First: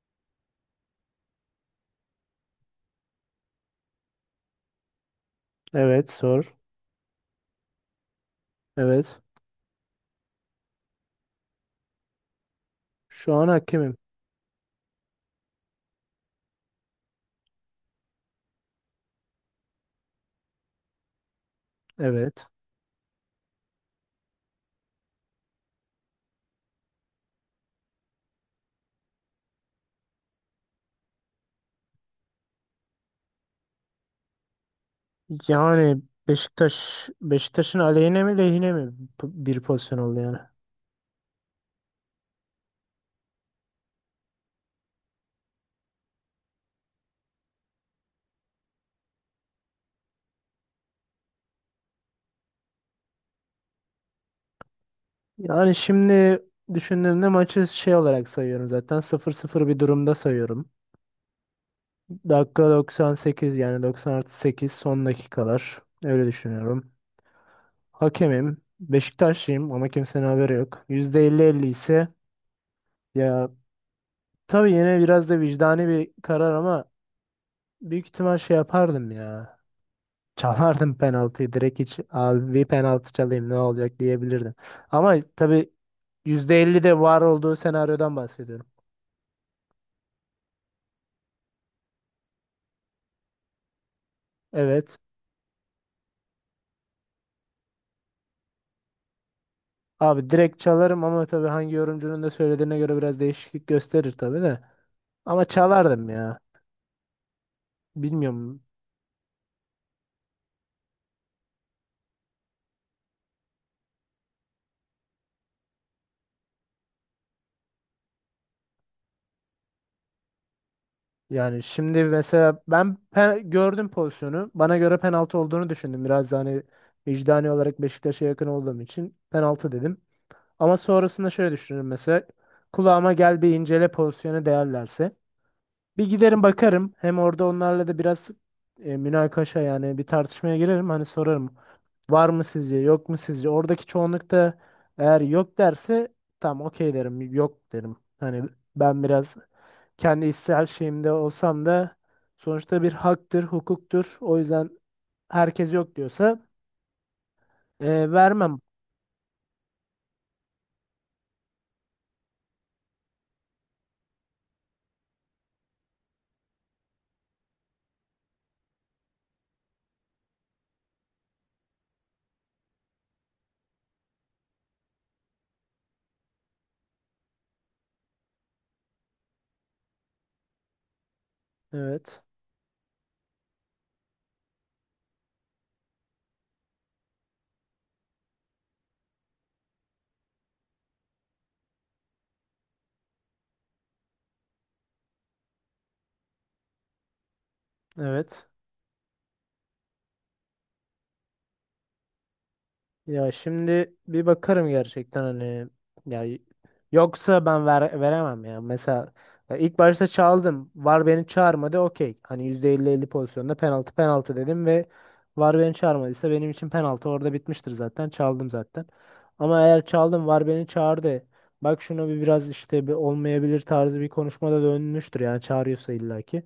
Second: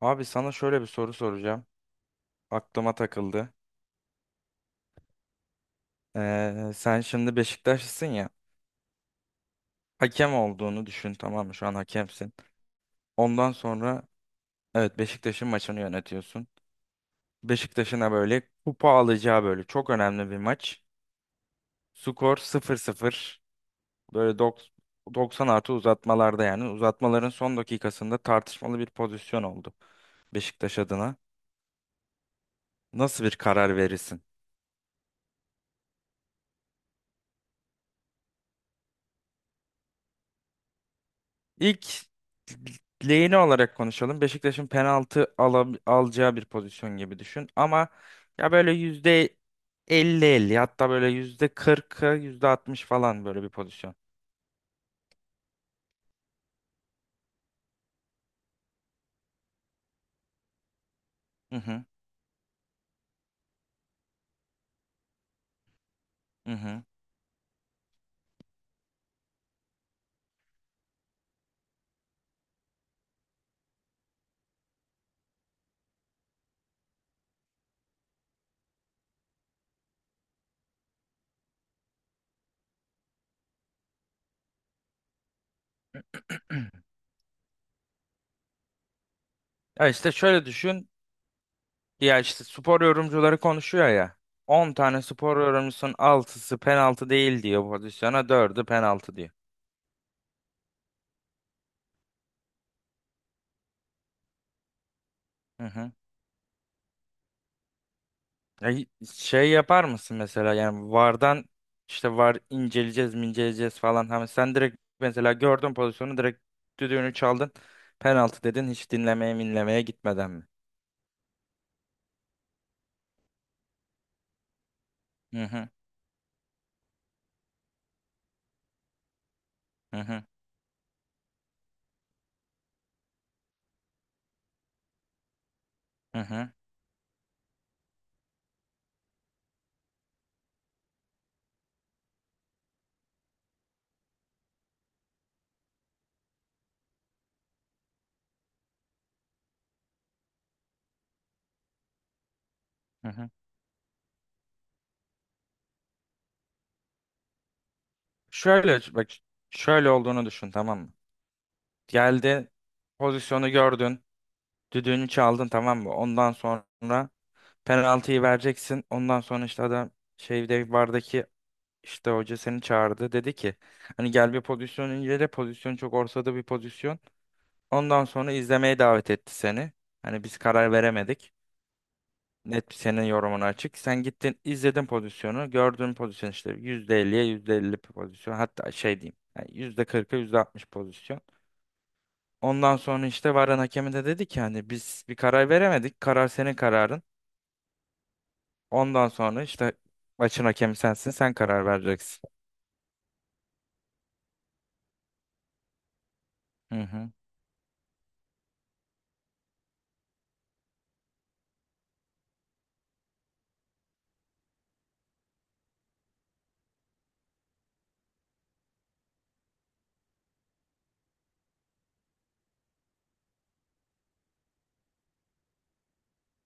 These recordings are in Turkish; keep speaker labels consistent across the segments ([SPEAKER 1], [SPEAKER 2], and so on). [SPEAKER 1] Abi sana şöyle bir soru soracağım. Aklıma takıldı.
[SPEAKER 2] Evet, sor.
[SPEAKER 1] Sen şimdi Beşiktaşlısın ya.
[SPEAKER 2] Evet.
[SPEAKER 1] Hakem olduğunu düşün, tamam mı? Şu an hakemsin.
[SPEAKER 2] Şu an
[SPEAKER 1] Ondan
[SPEAKER 2] hakemim.
[SPEAKER 1] sonra evet Beşiktaş'ın maçını yönetiyorsun. Beşiktaş'ına böyle kupa alacağı böyle çok önemli bir maç. Skor
[SPEAKER 2] Evet.
[SPEAKER 1] sıfır sıfır. Böyle 90 artı uzatmalarda yani. Uzatmaların son dakikasında tartışmalı bir pozisyon oldu Beşiktaş adına. Nasıl bir karar verirsin?
[SPEAKER 2] Yani Beşiktaş'ın aleyhine mi lehine mi bir pozisyon oldu yani.
[SPEAKER 1] İlk lehine olarak konuşalım. Beşiktaş'ın penaltı alacağı bir pozisyon gibi düşün. Ama ya böyle yüzde elli 50, hatta böyle yüzde 40'a yüzde 60 falan böyle bir pozisyon.
[SPEAKER 2] Yani şimdi düşündüğümde maçı şey olarak sayıyorum zaten. Sıfır sıfır bir durumda sayıyorum.
[SPEAKER 1] Hı hı,
[SPEAKER 2] Dakika doksan sekiz, yani 90 artı sekiz, son dakikalar. Öyle
[SPEAKER 1] hı hı.
[SPEAKER 2] düşünüyorum. Hakemim. Beşiktaşlıyım ama kimsenin haberi yok. Yüzde elli elli ise ya, tabii yine biraz da vicdani bir karar ama büyük ihtimal şey yapardım ya. Çalardım penaltıyı direkt, hiç abi bir penaltı çalayım ne olacak diyebilirdim. Ama tabii %50 de var olduğu senaryodan bahsediyorum.
[SPEAKER 1] Ya işte şöyle düşün. Ya işte spor yorumcuları konuşuyor ya. On
[SPEAKER 2] Evet.
[SPEAKER 1] tane spor yorumcusunun 6'sı penaltı değil diyor pozisyona, 4'ü penaltı diyor.
[SPEAKER 2] Abi direkt çalarım ama tabii hangi yorumcunun da söylediğine göre biraz değişiklik gösterir tabii de. Ama
[SPEAKER 1] Hı hı.
[SPEAKER 2] çalardım ya. Bilmiyorum.
[SPEAKER 1] Ya şey yapar mısın mesela, yani VAR'dan işte VAR inceleyeceğiz mi inceleyeceğiz falan. Hani sen direkt mesela gördün pozisyonu, direkt düdüğünü çaldın. Penaltı dedin hiç dinlemeye minlemeye gitmeden mi?
[SPEAKER 2] Yani şimdi mesela ben gördüm pozisyonu. Bana göre penaltı
[SPEAKER 1] Hı
[SPEAKER 2] olduğunu
[SPEAKER 1] hı
[SPEAKER 2] düşündüm. Biraz da hani vicdani olarak Beşiktaş'a yakın olduğum için penaltı dedim.
[SPEAKER 1] hı hı
[SPEAKER 2] Ama sonrasında şöyle düşünürüm mesela. Kulağıma gel bir incele pozisyonu değerlerse. Bir
[SPEAKER 1] hı
[SPEAKER 2] giderim
[SPEAKER 1] hı.
[SPEAKER 2] bakarım. Hem orada onlarla da biraz münakaşa, yani bir tartışmaya girerim. Hani sorarım. Var mı sizce? Yok mu sizce? Oradaki çoğunlukta eğer yok derse tamam, okey derim. Yok derim. Hani ben biraz kendi içsel şeyimde olsam da sonuçta bir
[SPEAKER 1] Hı hı.
[SPEAKER 2] haktır, hukuktur. O yüzden herkes yok diyorsa vermem.
[SPEAKER 1] Şöyle bak, şöyle olduğunu düşün tamam mı? Geldi, pozisyonu gördün, düdüğünü çaldın tamam mı? Ondan sonra penaltıyı vereceksin. Ondan sonra işte adam şeyde VAR'daki İşte hoca seni çağırdı. Dedi ki hani gel bir pozisyon incele. Pozisyon çok ortada bir pozisyon. Ondan sonra izlemeye davet etti seni. Hani biz karar veremedik.
[SPEAKER 2] Evet.
[SPEAKER 1] Net senin yorumun açık. Sen gittin izledin pozisyonu. Gördüğün pozisyon işte %50'ye %50 bir pozisyon. Hatta şey diyeyim. Yani %40'a %60 pozisyon. Ondan sonra işte varan hakemi de dedi ki hani biz bir karar veremedik. Karar senin kararın.
[SPEAKER 2] Evet.
[SPEAKER 1] Ondan sonra işte maçın hakemi sensin. Sen karar vereceksin.
[SPEAKER 2] Ya şimdi bir bakarım gerçekten hani ya y-
[SPEAKER 1] Hı hı.
[SPEAKER 2] yoksa ben veremem ya. Mesela ya ilk başta çaldım. VAR beni çağırmadı. Okey. Hani yüzde elli elli pozisyonda penaltı dedim ve VAR beni çağırmadıysa benim için penaltı orada bitmiştir zaten. Çaldım zaten. Ama eğer çaldım VAR beni çağırdı. Bak şuna bir biraz, işte bir olmayabilir tarzı bir konuşmada dönmüştür yani çağırıyorsa illaki.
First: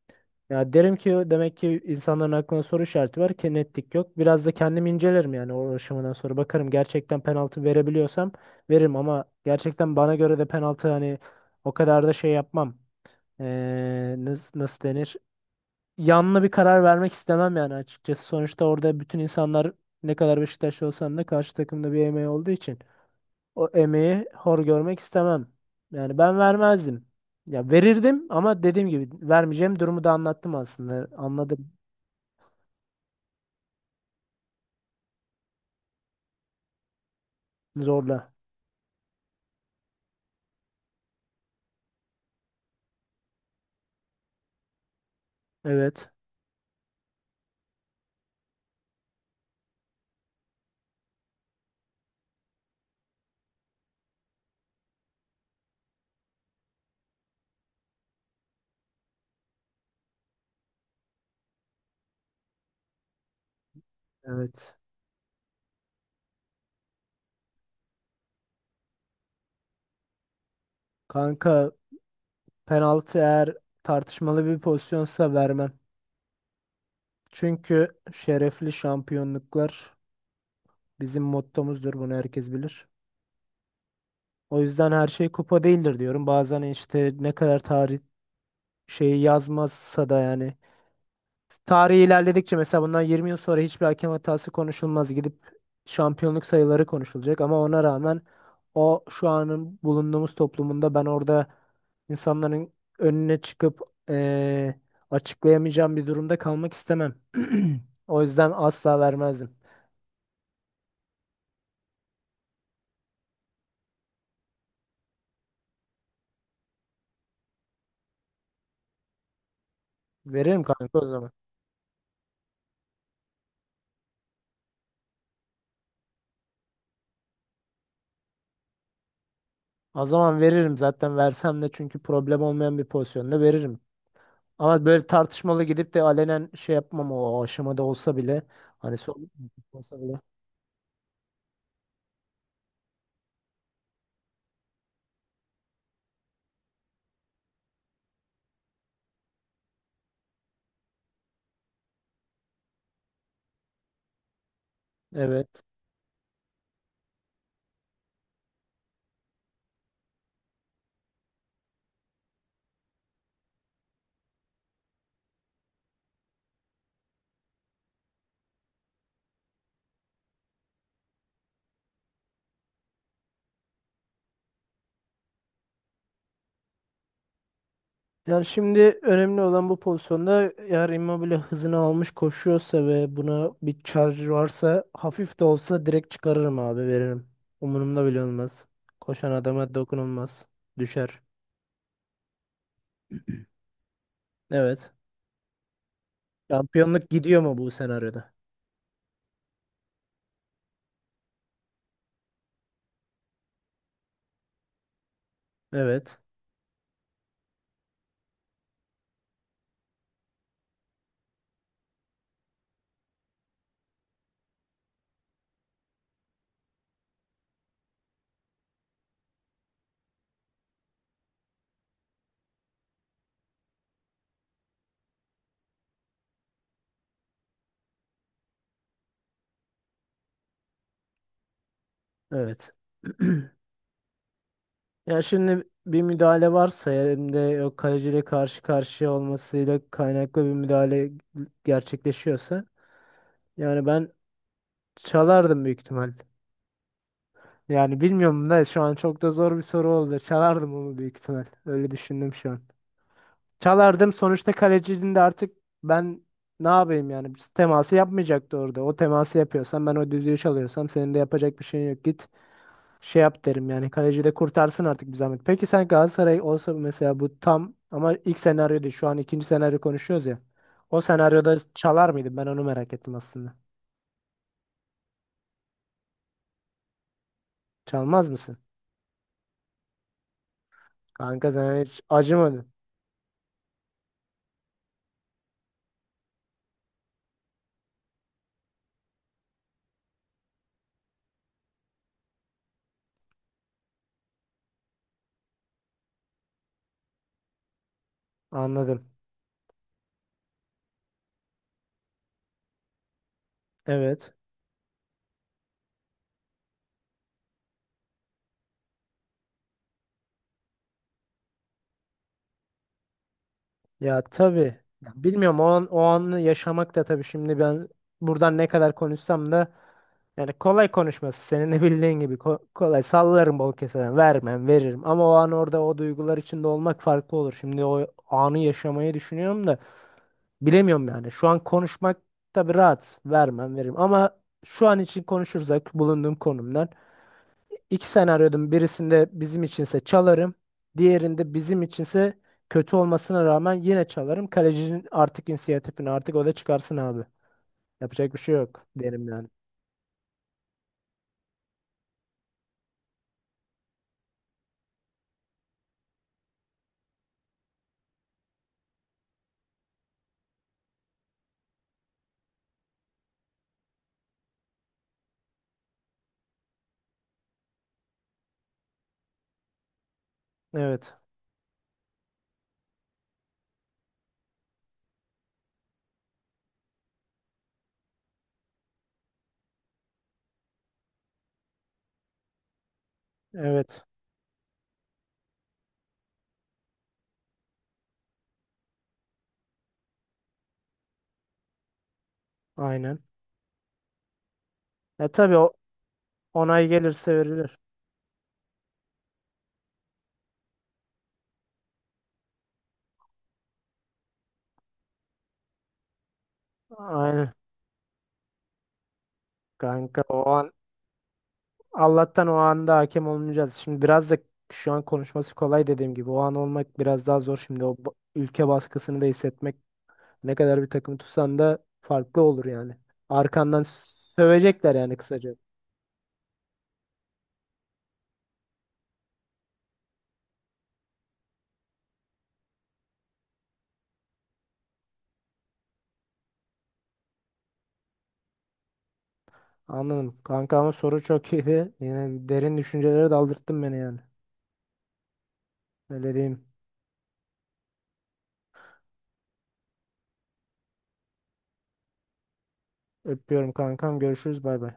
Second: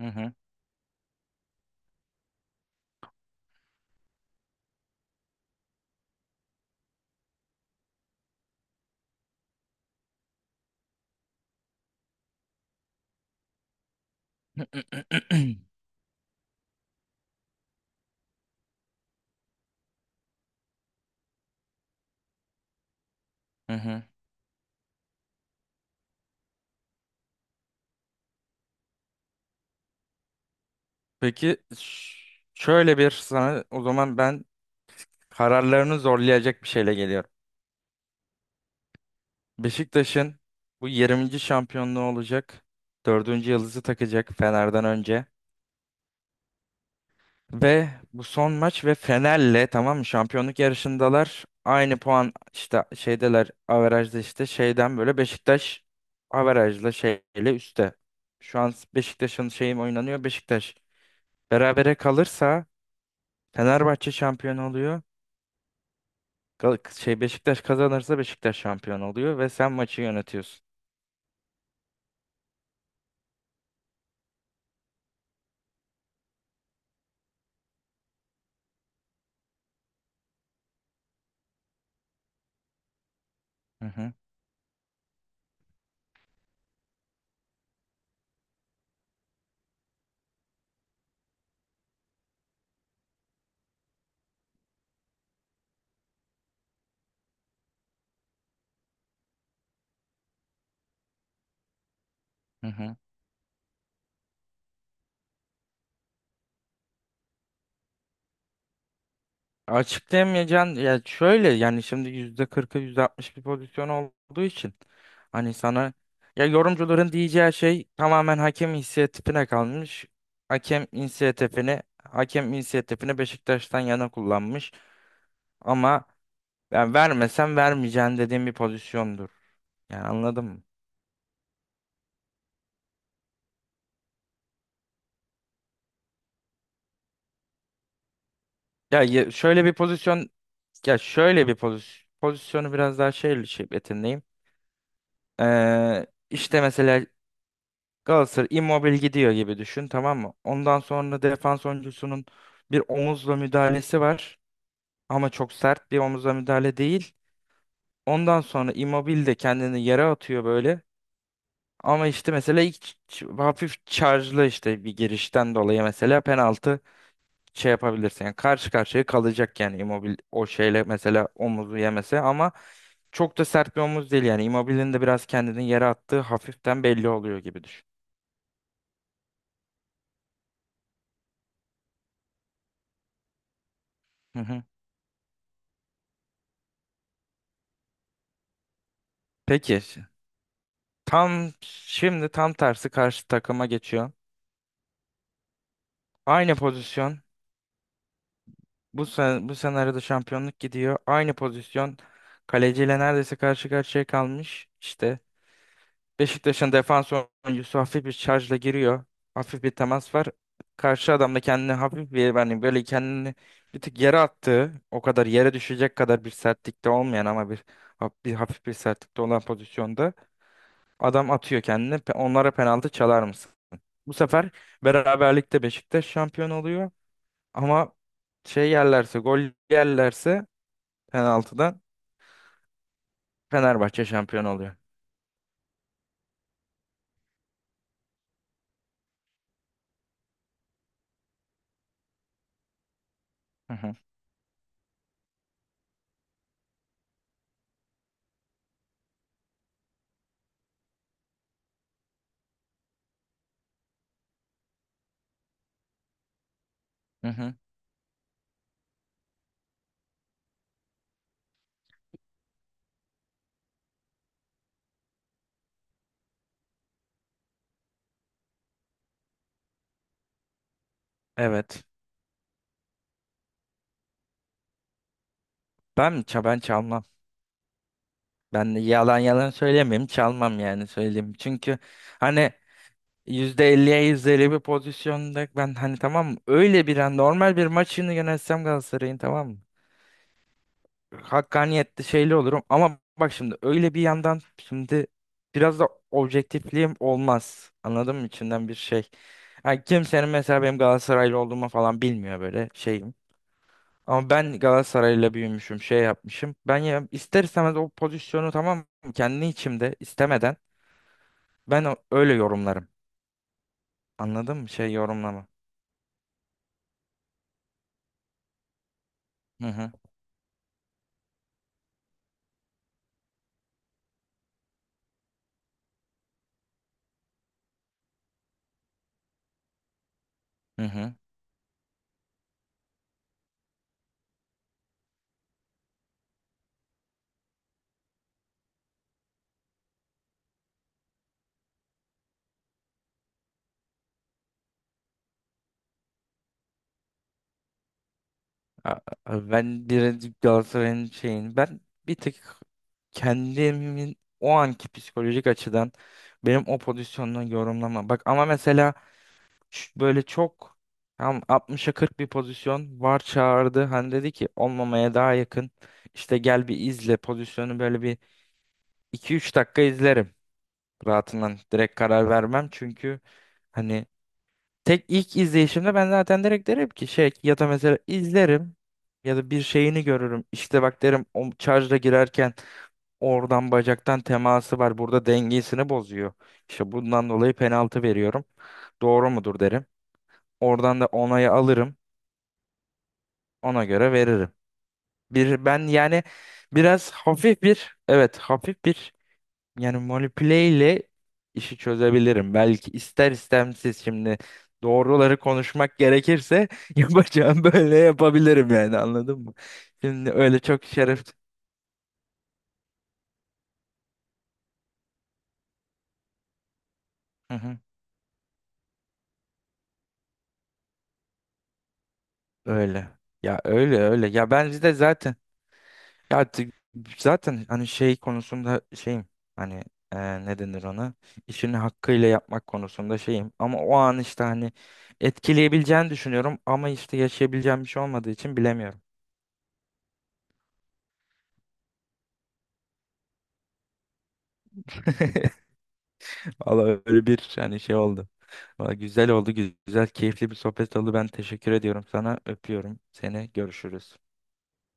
[SPEAKER 1] Hı hı.
[SPEAKER 2] Ya derim ki demek ki insanların aklına soru işareti var ki netlik yok. Biraz da kendim incelerim yani o aşamadan sonra bakarım gerçekten penaltı verebiliyorsam veririm ama gerçekten bana göre de penaltı, hani o kadar da şey yapmam. Nasıl, nasıl denir? Yanlı bir karar vermek istemem yani açıkçası. Sonuçta orada bütün insanlar ne kadar Beşiktaşlı olsan da karşı takımda bir emeği olduğu için o
[SPEAKER 1] Hı hı.
[SPEAKER 2] emeği hor görmek istemem. Yani ben vermezdim. Ya verirdim ama dediğim gibi vermeyeceğim durumu da anlattım aslında.
[SPEAKER 1] Peki
[SPEAKER 2] Anladım.
[SPEAKER 1] şöyle bir sana o zaman ben kararlarını zorlayacak bir şeyle geliyorum.
[SPEAKER 2] Zorla.
[SPEAKER 1] Beşiktaş'ın bu 20. şampiyonluğu olacak. Dördüncü yıldızı takacak Fener'den önce.
[SPEAKER 2] Evet.
[SPEAKER 1] Ve bu son maç ve Fener'le tamam mı şampiyonluk yarışındalar. Aynı puan işte şeydeler averajda işte şeyden böyle Beşiktaş averajla şeyle üstte. Şu an Beşiktaş'ın şeyim oynanıyor Beşiktaş. Berabere kalırsa Fenerbahçe şampiyon
[SPEAKER 2] Evet.
[SPEAKER 1] oluyor. Şey Beşiktaş kazanırsa Beşiktaş şampiyon oluyor ve sen maçı yönetiyorsun.
[SPEAKER 2] Kanka penaltı eğer tartışmalı bir pozisyonsa vermem. Çünkü şerefli şampiyonluklar bizim mottomuzdur. Bunu herkes bilir.
[SPEAKER 1] Hı hı
[SPEAKER 2] O yüzden her şey kupa değildir diyorum. Bazen işte ne kadar tarih şeyi yazmazsa da yani tarih ilerledikçe, mesela bundan 20 yıl sonra hiçbir hakem hatası konuşulmaz. Gidip şampiyonluk sayıları konuşulacak ama ona rağmen o şu anın bulunduğumuz toplumunda ben orada
[SPEAKER 1] hı.
[SPEAKER 2] insanların
[SPEAKER 1] Hı.
[SPEAKER 2] önüne çıkıp eee, açıklayamayacağım bir durumda kalmak istemem. O yüzden asla vermezdim.
[SPEAKER 1] Açıklayamayacaksın ya, şöyle yani şimdi %40'ı %60 bir pozisyon olduğu için hani sana ya yorumcuların diyeceği şey tamamen hakem inisiyatifine kalmış.
[SPEAKER 2] Veririm
[SPEAKER 1] Hakem
[SPEAKER 2] kanka o zaman.
[SPEAKER 1] inisiyatifini hakem inisiyatifini Beşiktaş'tan yana kullanmış ama ben vermesem vermeyeceğim dediğim bir pozisyondur. Yani
[SPEAKER 2] O zaman
[SPEAKER 1] anladın mı?
[SPEAKER 2] veririm zaten, versem de çünkü problem olmayan bir pozisyonda veririm. Ama böyle tartışmalı gidip de alenen şey yapmam o aşamada olsa bile, hani
[SPEAKER 1] Ya
[SPEAKER 2] son
[SPEAKER 1] ye- şöyle bir
[SPEAKER 2] olsa bile.
[SPEAKER 1] pozisyon Ya şöyle bir pozisyonu biraz daha şey yeteneğim. İşte mesela Galatasaray Immobile gidiyor gibi düşün tamam mı? Ondan sonra defans oyuncusunun bir omuzla müdahalesi var ama çok
[SPEAKER 2] Evet.
[SPEAKER 1] sert bir omuzla müdahale değil. Ondan sonra Immobile de kendini yere atıyor böyle. Ama işte mesela ilk hafif charge'lı işte bir girişten dolayı mesela penaltı şey yapabilirsin. Yani karşı karşıya kalacak yani Immobile o şeyle mesela omuzu yemese ama çok da sert bir omuz değil yani. Immobile'nin de biraz kendini yere attığı hafiften belli oluyor gibi düşün.
[SPEAKER 2] Yani şimdi önemli olan, bu pozisyonda eğer Immobile hızını almış koşuyorsa ve buna bir charge
[SPEAKER 1] Hı hı.
[SPEAKER 2] varsa hafif de olsa direkt çıkarırım abi, veririm. Umurumda bile olmaz. Koşan adama
[SPEAKER 1] Peki.
[SPEAKER 2] dokunulmaz. Düşer.
[SPEAKER 1] Tam şimdi tam tersi karşı takıma geçiyor.
[SPEAKER 2] Evet.
[SPEAKER 1] Aynı
[SPEAKER 2] Şampiyonluk
[SPEAKER 1] pozisyon.
[SPEAKER 2] gidiyor mu bu senaryoda?
[SPEAKER 1] Bu senaryoda şampiyonluk gidiyor. Aynı pozisyon. Kaleciyle neredeyse karşı karşıya kalmış. İşte
[SPEAKER 2] Evet.
[SPEAKER 1] Beşiktaş'ın defans oyuncusu hafif bir şarjla giriyor. Hafif bir temas var. Karşı adam da kendini hafif bir yani böyle kendini bir tık yere attığı, o kadar yere düşecek kadar bir sertlikte olmayan ama bir hafif bir sertlikte olan pozisyonda adam atıyor kendini. Onlara penaltı çalar mısın? Bu sefer beraberlikte Beşiktaş şampiyon oluyor ama şey yerlerse gol yerlerse penaltıdan
[SPEAKER 2] Evet.
[SPEAKER 1] Fenerbahçe şampiyon oluyor.
[SPEAKER 2] Ya şimdi bir müdahale varsa hem de o kaleciyle karşı karşıya olmasıyla kaynaklı bir müdahale gerçekleşiyorsa,
[SPEAKER 1] Hı
[SPEAKER 2] yani
[SPEAKER 1] hı.
[SPEAKER 2] ben çalardım büyük ihtimal. Yani bilmiyorum da şu an çok da zor bir soru oldu. Çalardım onu büyük ihtimal. Öyle düşündüm şu an. Çalardım. Sonuçta kalecinin de artık, ben ne yapayım
[SPEAKER 1] Hı
[SPEAKER 2] yani? Biz
[SPEAKER 1] hı.
[SPEAKER 2] teması yapmayacaktı orada. O teması yapıyorsam, ben o düdüğü çalıyorsam senin de yapacak bir şeyin yok. Git şey yap derim yani. Kaleci de kurtarsın artık bir zahmet. Peki sen Galatasaray olsa mesela, bu tam ama ilk senaryo değil. Şu an ikinci senaryo konuşuyoruz ya. O senaryoda
[SPEAKER 1] Evet.
[SPEAKER 2] çalar mıydın? Ben onu merak ettim aslında.
[SPEAKER 1] Ben çalmam.
[SPEAKER 2] Çalmaz mısın?
[SPEAKER 1] Ben de yalan yalan söylemeyeyim, çalmam yani söyleyeyim.
[SPEAKER 2] Kanka
[SPEAKER 1] Çünkü
[SPEAKER 2] sen hiç
[SPEAKER 1] hani
[SPEAKER 2] acımadın.
[SPEAKER 1] yüzde elliye %50 bir pozisyonda ben hani tamam, öyle bir an normal bir maçını yönetsem Galatasaray'ın tamam mı? Hakkaniyetli şeyli olurum ama bak şimdi öyle bir yandan şimdi biraz da objektifliğim olmaz. Anladın mı? İçinden bir
[SPEAKER 2] Anladım.
[SPEAKER 1] şey. Yani kimsenin mesela benim Galatasaraylı olduğumu falan bilmiyor böyle şeyim. Ama
[SPEAKER 2] Evet.
[SPEAKER 1] ben Galatasaray'la büyümüşüm, şey yapmışım. Ben ya ister istemez o pozisyonu tamam mı? Kendi içimde istemeden ben öyle yorumlarım.
[SPEAKER 2] Ya
[SPEAKER 1] Anladın mı?
[SPEAKER 2] tabii.
[SPEAKER 1] Şey
[SPEAKER 2] Ya
[SPEAKER 1] yorumlama.
[SPEAKER 2] bilmiyorum o an, o anı yaşamak da tabii, şimdi ben buradan ne kadar konuşsam
[SPEAKER 1] Hı
[SPEAKER 2] da,
[SPEAKER 1] hı.
[SPEAKER 2] yani kolay konuşması senin de bildiğin gibi, kolay sallarım, bol keseden vermem veririm ama o an orada o duygular içinde olmak farklı olur. Şimdi o anı yaşamayı düşünüyorum da
[SPEAKER 1] Hı
[SPEAKER 2] bilemiyorum
[SPEAKER 1] hı.
[SPEAKER 2] yani şu an konuşmak, tabii rahat vermem veririm ama şu an için konuşursak bulunduğum konumdan, İki senaryodun birisinde bizim içinse çalarım. Diğerinde bizim içinse kötü olmasına rağmen yine çalarım. Kalecinin artık inisiyatifini, artık o da çıkarsın abi. Yapacak bir şey yok
[SPEAKER 1] A-
[SPEAKER 2] derim yani.
[SPEAKER 1] Ben direkt Galatasaray'ın şeyini ben bir tık kendimin o anki psikolojik açıdan benim o pozisyondan yorumlama. Bak ama mesela böyle çok tam 60'a 40 bir pozisyon var çağırdı. Hani dedi ki olmamaya daha yakın. İşte gel bir izle pozisyonu, böyle bir iki üç dakika izlerim.
[SPEAKER 2] Evet.
[SPEAKER 1] Rahatından direkt karar vermem çünkü hani tek ilk izleyişimde ben zaten direkt derim ki şey, ya da mesela izlerim ya da bir şeyini görürüm. İşte bak derim, o şarja girerken oradan
[SPEAKER 2] Evet.
[SPEAKER 1] bacaktan teması var. Burada dengesini bozuyor. İşte bundan dolayı penaltı veriyorum. Doğru mudur derim. Oradan da onayı alırım.
[SPEAKER 2] Aynen.
[SPEAKER 1] Ona göre veririm.
[SPEAKER 2] E tabii
[SPEAKER 1] Bir
[SPEAKER 2] o
[SPEAKER 1] ben yani
[SPEAKER 2] onay
[SPEAKER 1] biraz
[SPEAKER 2] gelirse
[SPEAKER 1] hafif
[SPEAKER 2] verilir.
[SPEAKER 1] bir, evet, hafif bir yani manipüle ile işi çözebilirim. Belki ister istemsiz şimdi doğruları konuşmak gerekirse
[SPEAKER 2] Aynen.
[SPEAKER 1] yapacağım, böyle yapabilirim yani, anladın mı?
[SPEAKER 2] Kanka
[SPEAKER 1] Şimdi
[SPEAKER 2] o
[SPEAKER 1] öyle
[SPEAKER 2] an,
[SPEAKER 1] çok şeref.
[SPEAKER 2] Allah'tan o anda hakem olmayacağız. Şimdi biraz da şu an konuşması kolay dediğim gibi. O an olmak biraz daha
[SPEAKER 1] Hı
[SPEAKER 2] zor.
[SPEAKER 1] hı,
[SPEAKER 2] Şimdi o ülke baskısını da hissetmek, ne kadar bir takım tutsan da farklı olur yani.
[SPEAKER 1] öyle. Ya
[SPEAKER 2] Arkandan
[SPEAKER 1] öyle öyle. Ya ben de
[SPEAKER 2] sövecekler yani
[SPEAKER 1] zaten
[SPEAKER 2] kısaca.
[SPEAKER 1] ya t- zaten hani şey konusunda şeyim. Hani, ne denir ona? İşini hakkıyla yapmak konusunda şeyim. Ama o an işte hani etkileyebileceğini düşünüyorum ama işte yaşayabileceğim bir şey olmadığı için bilemiyorum.
[SPEAKER 2] Anladım. Kanka ama soru çok iyiydi. Yine derin düşüncelere daldırttın beni yani. Öyle diyeyim.
[SPEAKER 1] Valla öyle bir hani şey oldu. Valla güzel oldu, güzel, keyifli bir sohbet oldu. Ben teşekkür ediyorum sana. Öpüyorum seni.
[SPEAKER 2] Öpüyorum
[SPEAKER 1] Görüşürüz.
[SPEAKER 2] kankam. Görüşürüz. Bay bay.